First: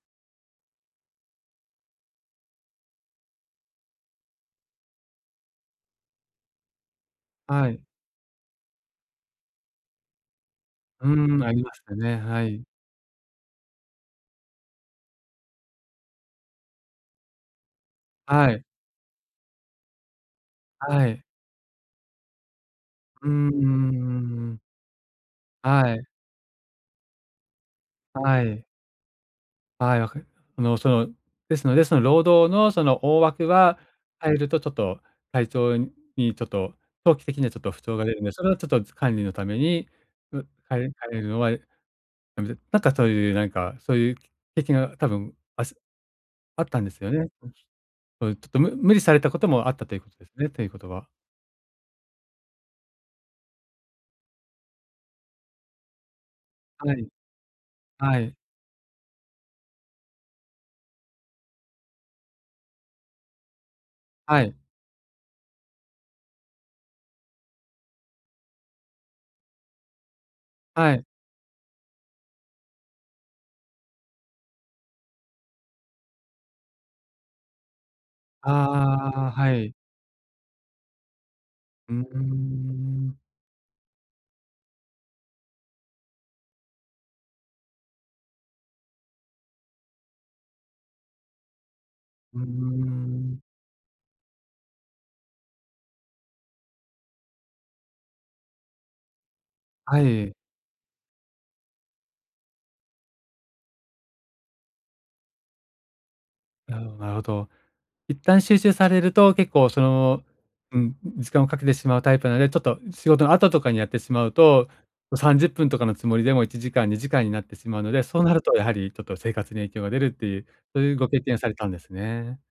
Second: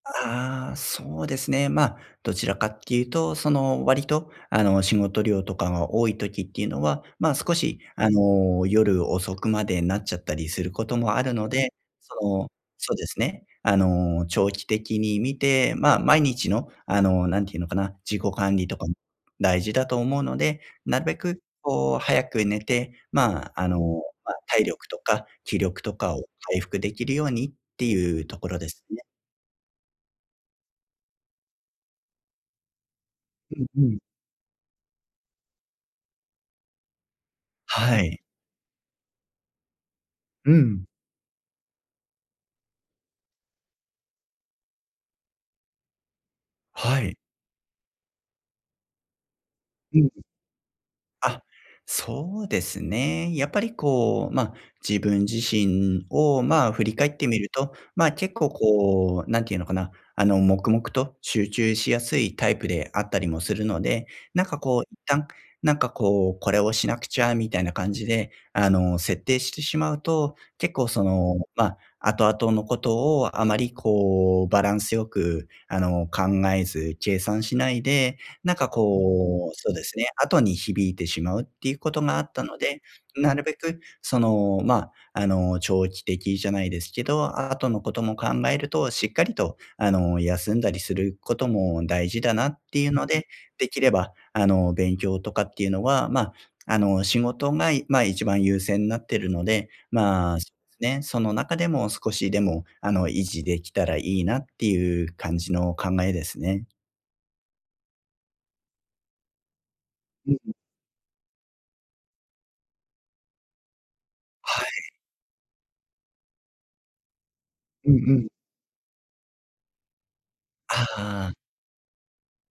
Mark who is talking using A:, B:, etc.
A: ん、ああ、そうですね、ま、どちらかっていうと、その、割と、あの、仕事量とかが多い時っていうのは、ま、少
B: は
A: し、
B: い。
A: あの、夜遅くまでなっちゃったりすること
B: う
A: もある
B: ーん、
A: の
B: あり
A: で、
B: ますた
A: そ
B: ね。は
A: の
B: い。
A: そうですね、あの、長期的に見て、ま、毎日の、あの、なんて言うのかな、自己
B: は
A: 管
B: い。
A: 理とか、ん、大事だと思うので、なる
B: は
A: べ
B: い。
A: く、こう、早く寝て、
B: う
A: ま
B: んうんう
A: あ、あの、ま、
B: んうん。
A: 体力とか気力と
B: はい。
A: かを回復できるようにっていうと
B: は
A: ころ
B: い。
A: ですね。
B: はい、わかりあの、その、ですのですの労働のその大枠
A: うん
B: は、
A: うん。
B: 入るとちょっと体調にちょっと、長期的にはちょっと不
A: は
B: 調が出
A: い。
B: るんで、それをちょっとづつ管理のために、う
A: う
B: 入
A: ん。
B: る入るのは、いやめてなんか、そういう、なんか、そういう的な多分あすあったんで
A: は
B: すよ
A: い。
B: ね？そゆ、ちょっとむ無理されたこともあったとい
A: う
B: うこ
A: ん。
B: とですね、ということは。
A: あ、そうですね。やっぱり、こう、ま、自分自身を、まあ、振
B: は
A: り
B: い。
A: 返ってみると、ま、
B: は
A: 結
B: い。
A: 構こう、なんて言うのかな、あの、黙々と集中しやすいタイプであったりもするので、
B: は
A: なん
B: い。
A: か、こう一旦、なんか、こう、これをしなくちゃみたいな感じで、あの、設定してしまうと、結構
B: は
A: そ
B: い。
A: のま、後々のことをあまり、こう、バランスよく、あの、考えず計算しないで、なんか、
B: ああ、
A: こ
B: は
A: うそう
B: い。
A: ですね、後に響いてしまうっていうこ
B: う
A: と
B: ー
A: があったので、
B: ん。
A: なるべく、その、ま、あの、長期的じゃないですけど、あ後のことも考えると、しっかりと、あの、休んだりすることも大事だ
B: うー
A: なっていうので、
B: ん。
A: できれば、あの、勉強とかっていうのは、ま、あの、仕事がいま、一番優先になってるので、
B: は
A: ま
B: い。
A: あ、すね、その中でも少しでも、あの、維持できたらいいなっていう感じの考えですね。
B: なるほど、なるほど。一旦集中されると結構、その、
A: うん。
B: うん、ん、時間をかけてしまうタイプなので、ちょっと、仕事の後とかにやってしまう
A: はい。
B: と、と、30分とかのつもりでも1時間、2時間になってしまうの
A: うんう
B: で、そう
A: ん。
B: なるとやはり、ちょっと生活に影響が出るっていう、そういうご経
A: ああ。
B: 験されたんですね。